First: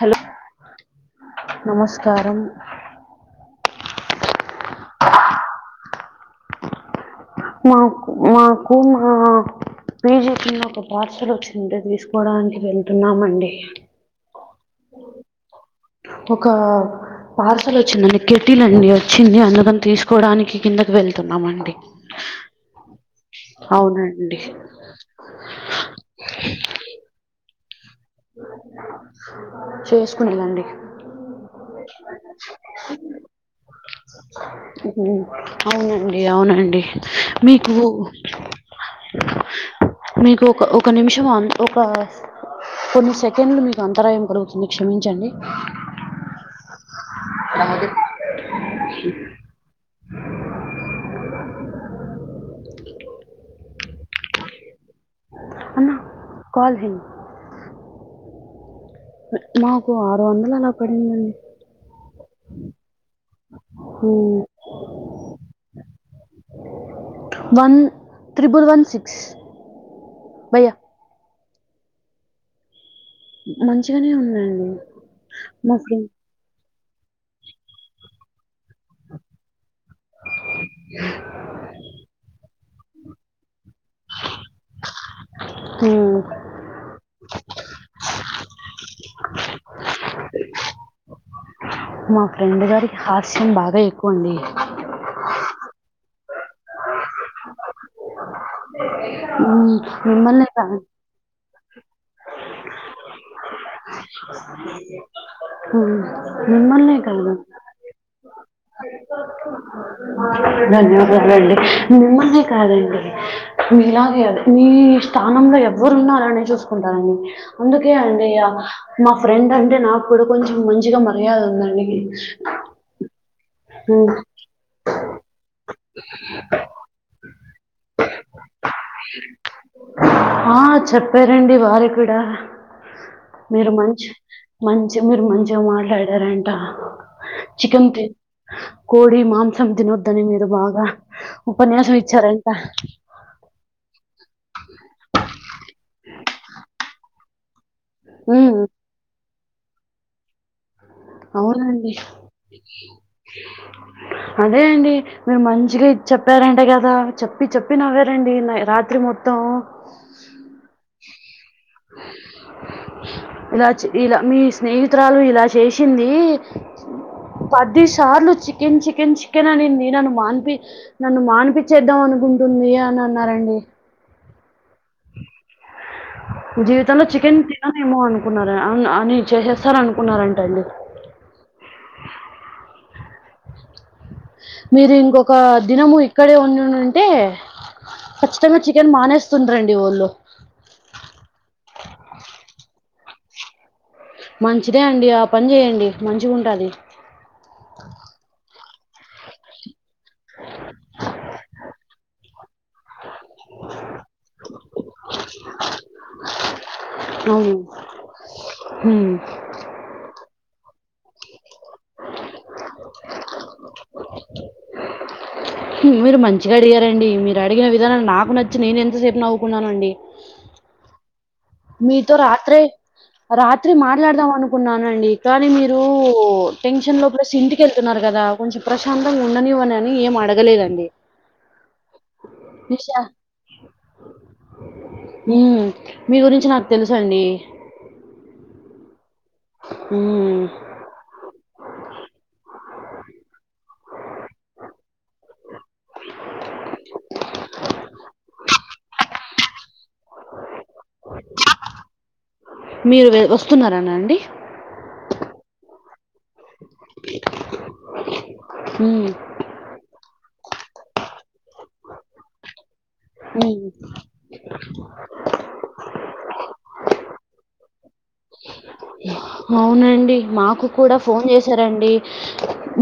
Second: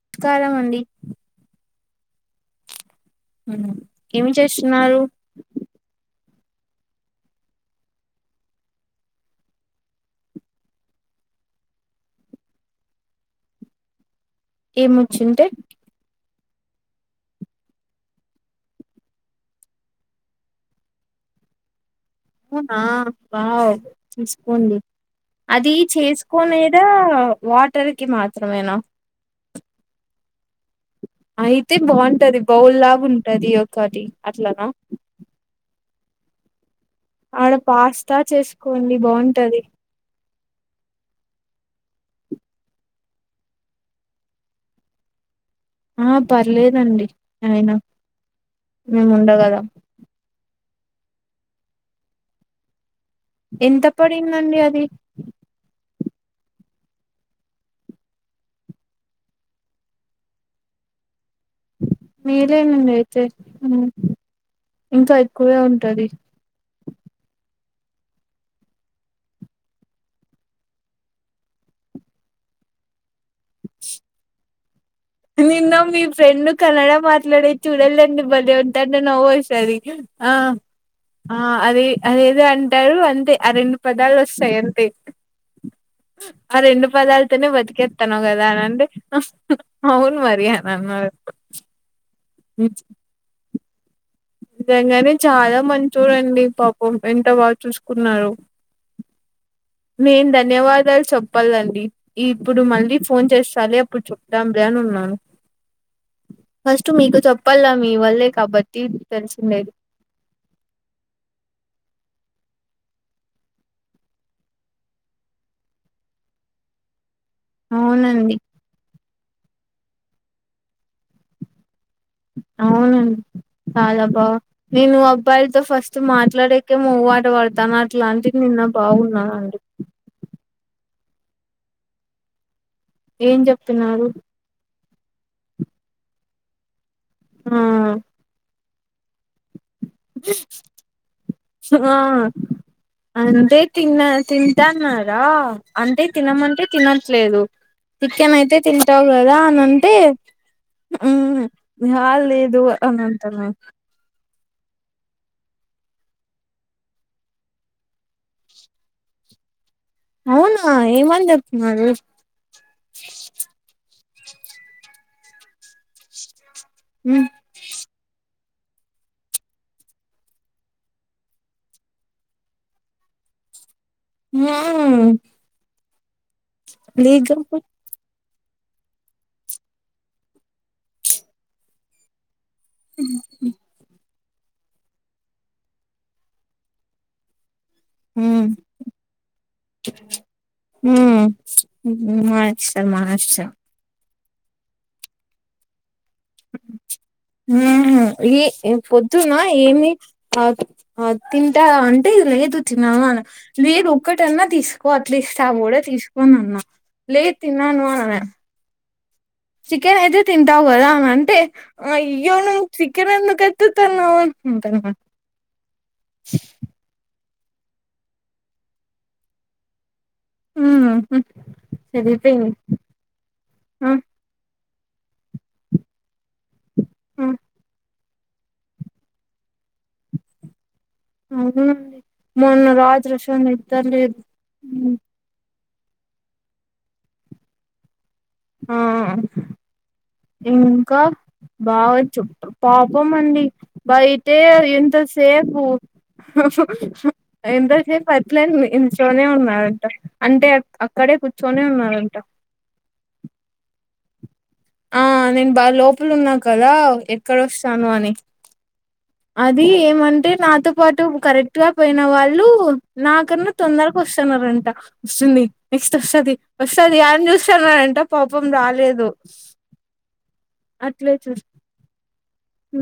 Hello Sairam అండి నమస్కారం అ ఏమి చేస్తున్నారు? మాకు మాకు మా పీజీ కన్న ఒక పార్సెల్ వచ్చింటే తీసుకోవడానికి వెళ్తున్నామండి. ఏం వచ్చింటే ఒక పార్సల్ వచ్చిందండి కెట్టిలండి వచ్చింది అందుగని తీసుకోవడానికి కిందకి వెళ్తున్నామండి. అవునా వావ్ అవునండి తీసుకోండి. అది చేసుకోనేదా వా చేసుకునేదండి అయితే బావుంటది. బౌల్లాగా ఉంటది ఒకటి అట్లనా ఏమొనండి ఆడ పాస్తా చేసుకోండి బావుంటది. మీకు ఒక ఒక నిమిషం అ ఒక కొన్ని సెకండ్లు మీకు అంతరాయం కలుగుతుంది క్షమించండి. ఆ పర్లేదండి అయినా మేము ఉండగలం ఎంత పడిందండి అది? అన్న కాల్ హిమ్ మాకు ఆరు వందలు అలా పడిందండి. మేలేనండి అయితే ఉమ్, ఇంకా ఎక్కువే ఉంటది. వన్ త్రిబుల్ వన్ సిక్స్ భయా మంచిగానే ఉందండి నిన్న మీ ఫ్రెండ్ కన్నడ మాట్లాడే చూడలండి బలే ఉంటది అండ నవ్వుసరి ఆ ఆ అది అదేదో అంటారు అంతే ఆ రెండు పదాలు వస్తాయి అంతే ఆ రెండు పదాలుతనే బతుకేతానగ దాన్ ఆహ్ హు అవును మరియా అని అన్నా మా ఫ్రెండ్ గాడికి హాస్యం బాగా ఎక్కువ అండి నిజంగానే చాలా మంచోడండి పాపం ఎంత బా చూసుకున్నారు. మ్, నేన్ మిమ్మల్నే కాదు ధన్యవాదాలు చెప్పాలండి ఇప్పుడు మళ్ళీ ఫోన్ చేస్తాలే అప్పుడు చెప్పు దాంర అని ఉన్నాను మ్, ఫస్ట్ మిమ్మల్నే మీకు కాదు చెప్పాల మీ వల్లే కాబట్టి తెలిసిండేది ధన్యవాదలండి మిమ్మలిని కాదండి మీలాగే మీ స్థానంలో ఎవరు ఉన్నా అలానే చూసుకుంటారండి. అందుకే అండి అవునండి అ మా ఫ్రెండ్ అంటే నాకు కూడా కొంచెం మంచిగా మర్యాద ఉందండి. అవునన్ మ్, చదాబా నేను అబ్బాయిలతో ఫస్ట్ మాట్లాడేకే మవ్వాట వాడ తన అట్లాంటికి నిన్న బావున్నాను అండి. ఆ చెప్పారండి వారి కూడా ఏం మీరు చెప్తున్నారు మంచి మంచి మీరు మంచిగా మాట్లాడారంట ఆ చికెన్ తీ కోడి మాంసం తినొద్దని మీరు బాగా ఉపన్యాసం ఇచ్చార అంతే తిన్న తింటాన్నార అంతే తినమంటే తిన లేదు చికెన్ అయితే ఉమ్, తింటావు కదా అని అంటే మ్మ్ అవునాండి హా లేదు అని అంటున్నా అదే అండి మీరు మంచిగా చెప్పారంటే కదా చెప్పి చెప్పి నవ్వారండి రాత్రి మొత్తం అవునా ఏమని చెప్పినారు ఇలా చే- ఇలా మీ స్నేహితురాలు ఇలా చేసింది మ్మ్ పదిసార్లు చి చికెన్ చికెన్ చికెన్ అనింది నన్ను మాన్పి నన్ను మనీప్ మానిపిచేద్దాం అనుకుంటుంది అని అన్నారండి ఆహు జీవితంలో చికెన్ తిన్నానుమో అనుకున్న అని చేసేస్తారరూ అనుకున్నారంటండి మీరు ఇంకొక దినము ఇక్కడే ఉండుంటే మ్మ్ ఖచ్చితంగా చికెన్ మానేస్తుండ్రండి ఒళ్లు ఉ మానేస్తారు మానేస్తరూ మంచిదే అండి ఆ పని చేయండి మంచిగుంటది. ఉహు ఏ పొద్దున ఏమి అ తిన్ంటారా అంటే లేదు తిన్నాను లలేదు ఒక్కటన్నా తీసుకో అట్లీస్ట్ సగం కూడా తీసుకోని అన్న లే తిన్నానూ ఆన్ ఉ చికెన్ అయితే తింటావ్ కదా అన్ని అంటే అయ్యో నువ్వు చికెన్ ఎందుకు ఎత్తుతున్నావ్ అన్ని ఆన్ మీరు మంచిగా అడిగారండి మీరు అడిగిన విధానం నాకు నచ్చి నేను ఎంతసేపు నవ్వుకున్నానండి ఉమ్ మీతో రాత్రే రాత్రి ఆ మాట్లాడదాం అను కున్నానండి కానీ మీరు టెన్షన్ లో ఆ ప్రెస్ ఇంటికెళ్తున్నారు కదా కొంచెం ప్రశాంతంగా ఉండనివ్వనని ఏం అడగలేదండి అవును మొన్న నిషా రాత్రసులా నిద్ర లేదు ఉమ్ హ్మ్. మీ గురించి నాకు తెలుసు అండి ఆ ఇంకా బా వచ్చు పాపం అండి బయట ఎంత సేఫ్ పు ఎంతసేపు అట్లనే నించునే ఉన్నాడు అంటే అక్కడే కూర్చొని ఉన్నారంట మీరు వె వస్తున్నారానా అండి? ఆ నేను బాగా లోపలు ఉన్నా కదా ఎక్కడొస్తాను అని హ్మ్. అది ఏమంటే నాతో పాటు కరెక్ట్ గా పోయిన వాళ్ళు నాకన్నా హ్మ్. తొందరకి వస్తున్నారంట వస్తుంది నెక్స్ట్ వస్తాది వస్తాది ఎని చూస్తున్నారంట పాపం రాలేదు అవునండి మాకు కూడా అట్లే ఫోన్ చూ చేశారండి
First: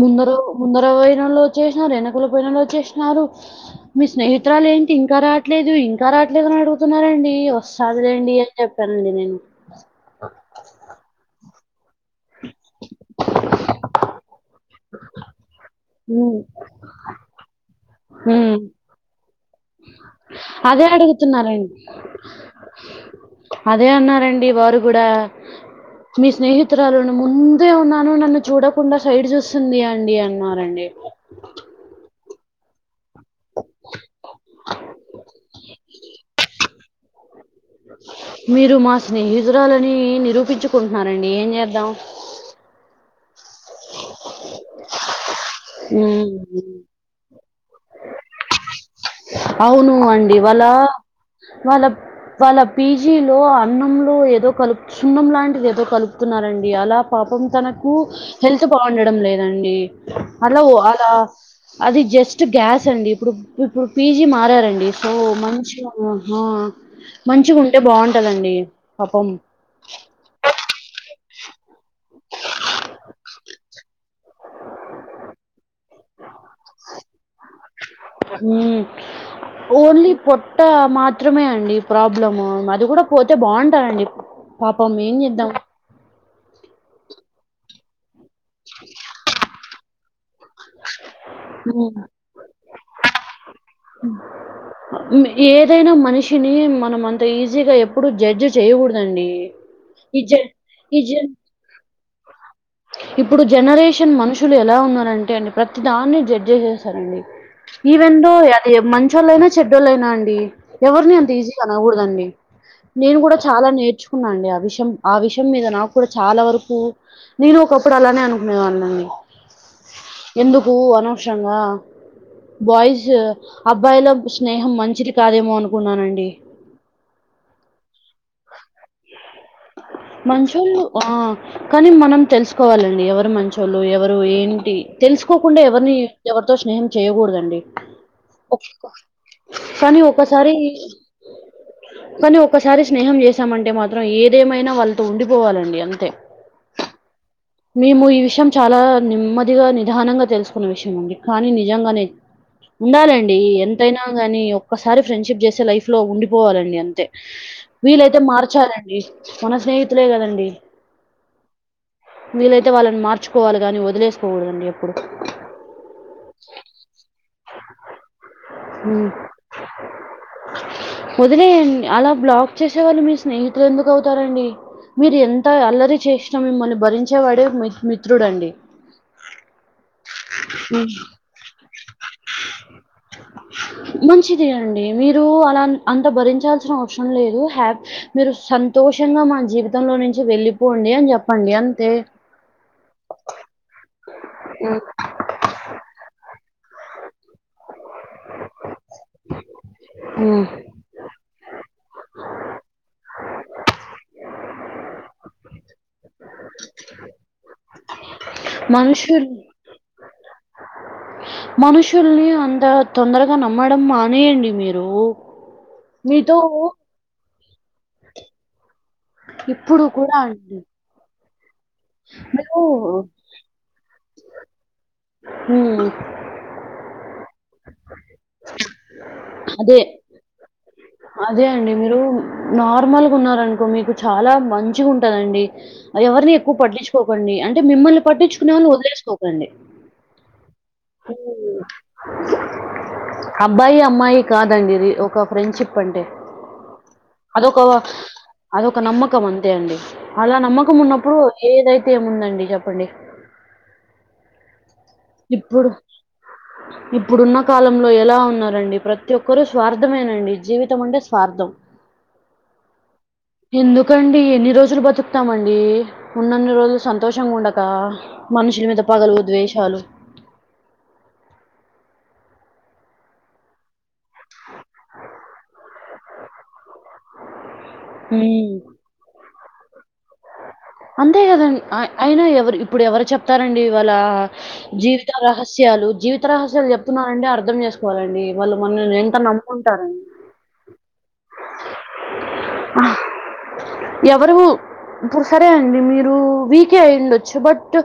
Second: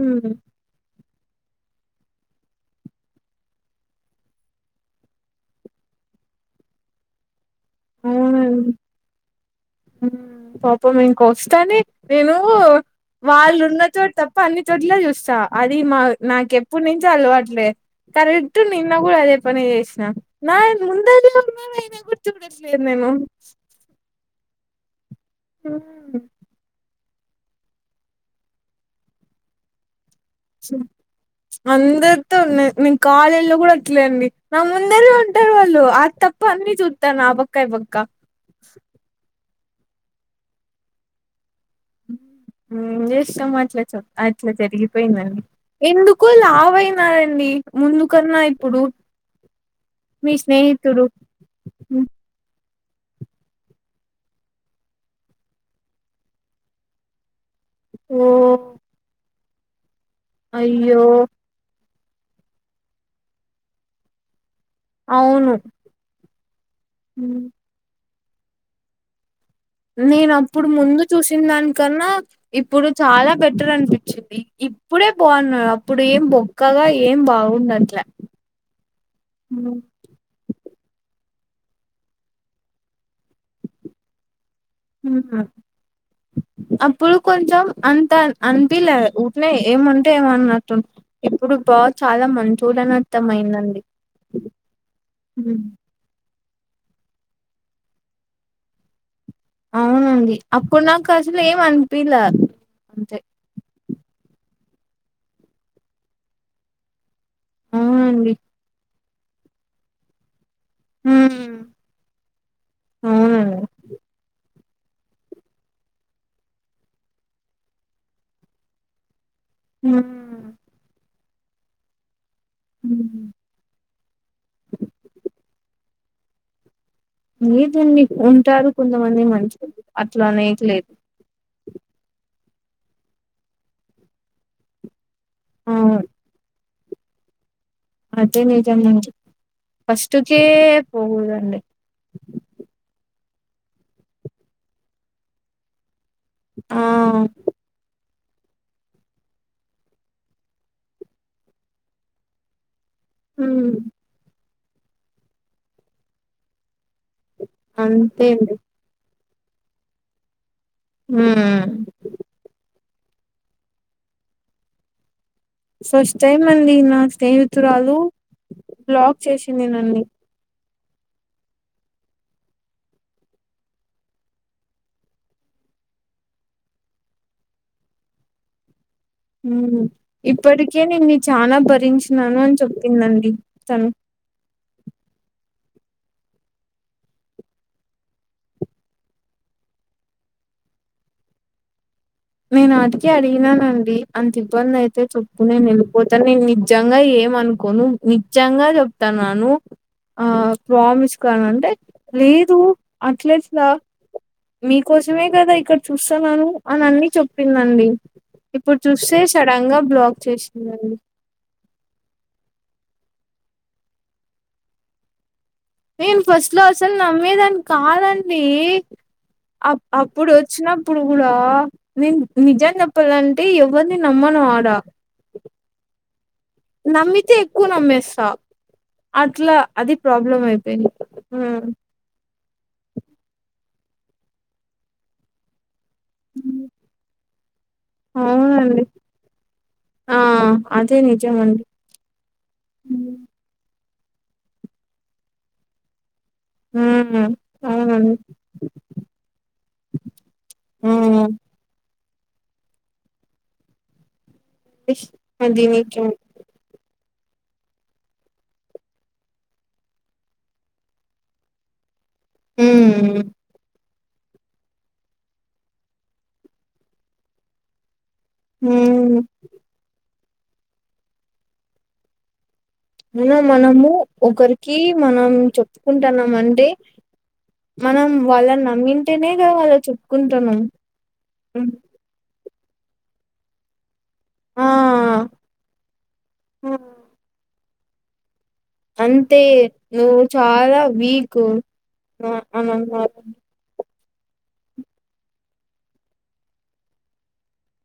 ముందర ముందర పోయి చేస వెనకల పంలో చేసినన్నారు మీ స్నేహితురాలు ఏంటి ఇంకా రాట్లేదు ఇంకా ట్లేక అడుగుతున్నారండి వస్తుందిలేండి అని అవునండి చెప్పానండి నేను ఇప్పు ఇంక వస్తానే నేను వాళ్ళు ఉన్న చోటు తప్ప అన్ని చోట్ల చూస్తానా అది మా హ్మ్. నాకెప్పుడు నుంచో అలవాట్లే హ్మ్. కరెక్ట్ నిన్న కూడా అదే పని చేసినా నా అదే ముంద అడుగుతున్నారండి. [unintelligible] ట్లేదు నేను మీ వారు కూడా హ్మ్. మీ స్నేహితురాలును ముందే ఉన్నాను నన్ను చూడకుండా సైడ్ చూస్తుంది అండి అన్ అందరితో నె నే కాలేజ లో కూడా అట్లే అండి నా ముందర ఉంటారు వాళ్ళు ఆ తప్ప అన్ని చూతారు నా పక్క ఈ పక్క మీరు మా స్నేహితురాలని నిరూపించుకుంటున్నారండి ఏం చే దాం ఎట్ల మాచాచవ్ అట్లా జరిగిపోయిందండి ఎందుకు ఉమ్ లావయినారండి ముందుకన్న ఇప్పుడు అవును మీ అండి వాళ్ళ స్నేహితుడు వాళ్ళ వా అలా పీజీలో అన్నంలో ఏదో కలుపు సున్నం లాంటిది ఏదో కలుపుతున్నారండి అలా పాపం తనకి కు ఓ హెల్త్ బాగుండడం లేదండి అట్ల ఓ అయ్యో అలా అది జస్ట్ గ్యాస్ అండి ఇప్పుడు ఇప్పుడు పీజీ మారారం సో అవును మంచిగా ఆహా మంచిగా ఉంటే బాగుంటదండి పాపం నేను అప్పుడు ముందు చూసిన దానికన్నా ఇప్పుడు చాలా బెటర్ అనిపించిది ఈ ఇపుడే బావున అప్ ఇప్పుడు ఏం బొక్కగా ఏం బాగుండట్ల ట్ట మాత్రమే అండి ప్రాబ్లమ్ అది కూడా పోతే బాగుంటారండి అప్పుడు కొంచెం అంత అనిపిలే ఉట్నే ఏమంటే ఏమో అన్నా అటు ఇప్పుడు బా హ్మ్. చాలా మంచోడని అర్థమయిందండి ఉమ్. ఏదైనా మనిష్ టిని మనం అంత ఈజీగా ఎప్పుడు జడ్జి చేయకూడదండి ఈ జ అవునండి అప్పుడు ఈ నాకు జ అసలు ఏం అనిపిలా ఇప్పుడు జనరేషన్ మనుషులు ఎలా ఉన్నారంటే అండి ప్రతి దాన్ని జడ్జే చేస్తారండి ఈవెందో అవునండి అది మంచోళ్ళయినా చెడ్డోలయినా అండి ఎవరిని అంత ఉమ్. ఈజీగా అనకూడదండి నేను కూడా అవునండి చాలా నేర్చుకున్నా అండి అవిష్ షం ఆ విషయం మీద నాకు కూడా చాలా వరకు నేను ఒకప్పుడు అలానే అనుకునేదానని ఉమ్. ఎందుకు అనవసరంగా బయ్స్ ఊ ఉమ్. అబ్బాయిల స్నేహం మంచిది కాదేమో అనుకున్నానండి మీర్ దాన్ని ఉంటారు కొంతమంది మంచి మంచోళ్లు ఆ కానీ మనం తెలుసుకోవాలండి ఎవరు మంచోళ్ళు ఎవరు ఏంటి తెలుసుకోకుండా ఆ ఎవర్ని ఎవరితో స్నేహం చేయకూడదండి అదే నిజమండి కానీ ఫస్ట్కే ఒకసారి పోకూడదండి కానీ ఒక్కసారి స్నేహం చేసామంటే మాత్రం ఏదేమైనా వాళ్ళతో ఉండిపోవాలండి అంతే ఆ మేము ఈ విషయం చాలా నెమ్మదిగా నిదానంగా తెలుసుకున్న విషయం అండి కానీ నిజంగానే ఉండాలండి హ్మ్ ఎంతైనా గానీ ఒక్కసారి ఫ్రెండ్షిప్ చేసే లైఫ్ లో ఉండిపోవాలండి అంతే వీలైతే అంతే అండి మార్చాలండి మన స్నేహితులే కదండి ఊ తే వాళ్ళని మార్చుకోవాలి కాని వదిలేసుకోకూడదండి ఎప్పుడు ఫస్ట్ టైమ్ అండి నా స్నేహితురాలు ఉమ్. బ్లాక్ చేసింది నన్ని వదిలేయండి అలా బ్లాక్ చేసేవాళ్ళు మీ స్నేహితులు ఎందుకు అవుతారండి మీరు ఎంత అల్లరి చేసినా మిమ్మల్ని భరించేవాడేి మిత్రుడండి ఉ ఇప్పటికే నేను చాలా భరించినాను అని చెప్పిందండి తను మంచిది మీరు అలా అంత భరించాల్సిన అవసరం లేదు హ మీరు సంతోషముగ సంతోషంగా మన జీవితంలో నుంచి వెళ్ళిపోండి అని చెప్పండి అంతే నేను ఆడికి అడిగినానండి అంత ఇబ్బంది అయితే చెప్పు నేను వెళ్ళిపోతాను నేను నిజంగా ఏమనుకోను నిజంగా చెప్తాన్నాను ఆ హ్మ్. ప్రామిస్ కావాల అంటే లేదు అట్లేట్లా నీ కోసమే కదా ఇక్కడ చూస్తాన్నాను అని అన్ని చెప్పిందండి ఇప్పుడు చూస్తే మనుషుల్ సడన్ గా బ్లాక్ చేసిందండి మనుషుల్ని అంత తొందరగా నమ్మడం మానేయండి మీరు నేను మీతో ఫస్ట్ లో అసలు నమ్మేదాన్ని కాదండి అప్ ఇప్పుడు కూడా అప్పుడు అండి. వచ్చినప్పుడు కూడా నేను మీరు నిజం చెప్పాలంటే ఎవరిని నమ్మను ఆడా హ్మ్. నమ్మితే ఎక్కువ నమ్మేస్తా అట్లా అదే అది ప్రాబ్లం అయిపోయింది అదే హ్మ్. అండి మీరు నార్మల్గా ఉన్నారనుకో మీకు చాలా మంచిగా ఉంటదండి అదే ఎవరిని ఎక్కువ హ్మ్. పట్టించుకోకండి అంటే మిమ్మల్ని పట్టించుకునే వాళ్ళని అవునండి వదిలేసుకోకండి ఆ అదే నిజమండి హ్మ్. అబ్బాయి అమ్మాయి కాదండి ఇది ఒక ఫ్రెండ్షిప్ అంటే హ అదొక అదొక నమ్మకం అంతే అండి అలా నమ్మకం ఉన్నప్పుడు హ్మ్. ఏదైతే ఏముందండి చెప్పండి ఇప్పుడు అదిీినక [unintelligible] ఇప్పుడున్న కాలంలో ఎలా ఉన్నారండి ప్రతి ఒక్కరూ స్వార్థమేనండి జీవితం అంటే స్వార్థం హ ఎందుకండి ఎన్ని రోజులు బతుకుతామండి ఉన్నన్ని రోజులు సంతోషంగా ఉండక మనుషుల మీద పగలు ఉమ్ ద్వేషాలు ఇంకా మనము ఒకరికి మనం చెప్పుకుంటున్నాం అంటే మనం హ్మ్. వాళ్ళని నమ్మింటేనే కదా వాళ్ళకు చెప్పుకుంటాము అంతే కదండి అ అయినా ఎవరు ఇప్పుడు ఎవరు చెప్తారండి ఇవాల ఆ జీవిత రహస్యాలు జీవిత రహస్యాలు ఆ. చెప్తున్నారంటే అర్థం చేసుకోవాలండి అంతే నువ్వు చాలా మీకు [unintelligible] ఎవరు ఇప్పుడు సరే అండి మీరు వీకే అయిండొచ్చు బట్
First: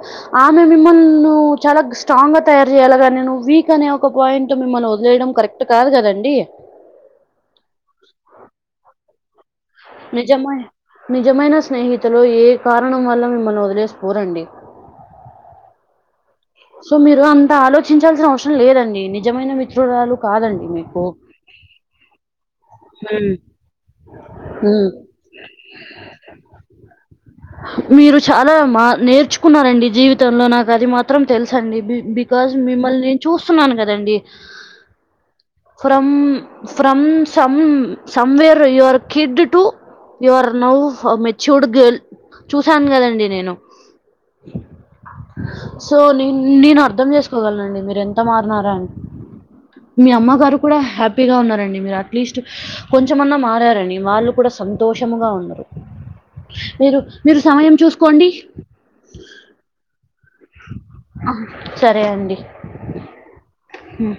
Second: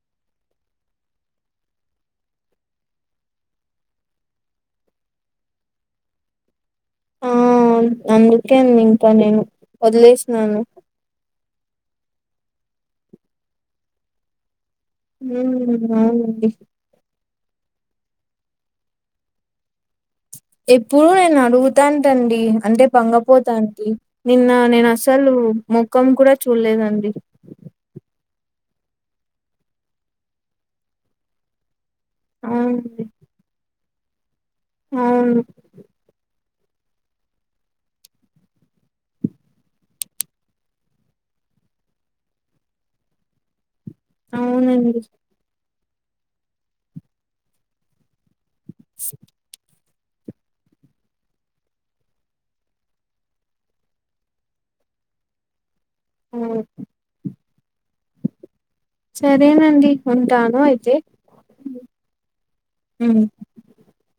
ఆమె మిమ్మల్ని చాలా స్ట్రాంగ్ గా తయారు చేయాలిగాని నువ్వు వీక్ అనే ఒక పాయింట్ మిమ్మల్ని వదిలేయడం కరెక్ట్ కాదు కదండి ఆ అందుకే ఇంకా నేను వదిలేసినాను నిజమయ నిజమయన స్నేహితులు ఏ కారణం వల్ల మిమ్మల్ని వదిలేసిపోరండి ఉ అవునండి సో మీరు అంత ఆలోచించాల్సిన అవసరం లేదండి నిజమైన మిత్రురాలు కాదండి మీకు. ఎప్పుడు నేను అడుగుతాంటండి అంటే హ్మ్. బంగపోతాంటి నిన్న హ్మ్. నేను అసలు అసలు ముఖం కూడా చూడలేదండి మీరు చాలా మా నేర్చుకున్నారండి జీవితంలో నాకు అది మాత్రం తెలుసండి బికాజ్ అవునండి మిమ్మల్ని నేను చూస్తున్నాను కదండి అవును ఫ్రం సం somewhere your kid to you are now matured girl చూసాను కదండి నేను అవునండి సో న నేను అర్థం చేసుకోగలనండి మీరు ఎంత మారినారా అని మీ అమ్మగారు కూడా హ్యాపీగా ఉన్నారండి. మీరు అట్లీస్ట్ కొంచెమన్నా మారారండి వాళ్ళు కూడా సం సంతోషముగా ఉండరు అవును మీరు మీరు సమయం చూసుకోండి సరేనండి ఉంటాను అయితే సరే అండి ఉమ్ హు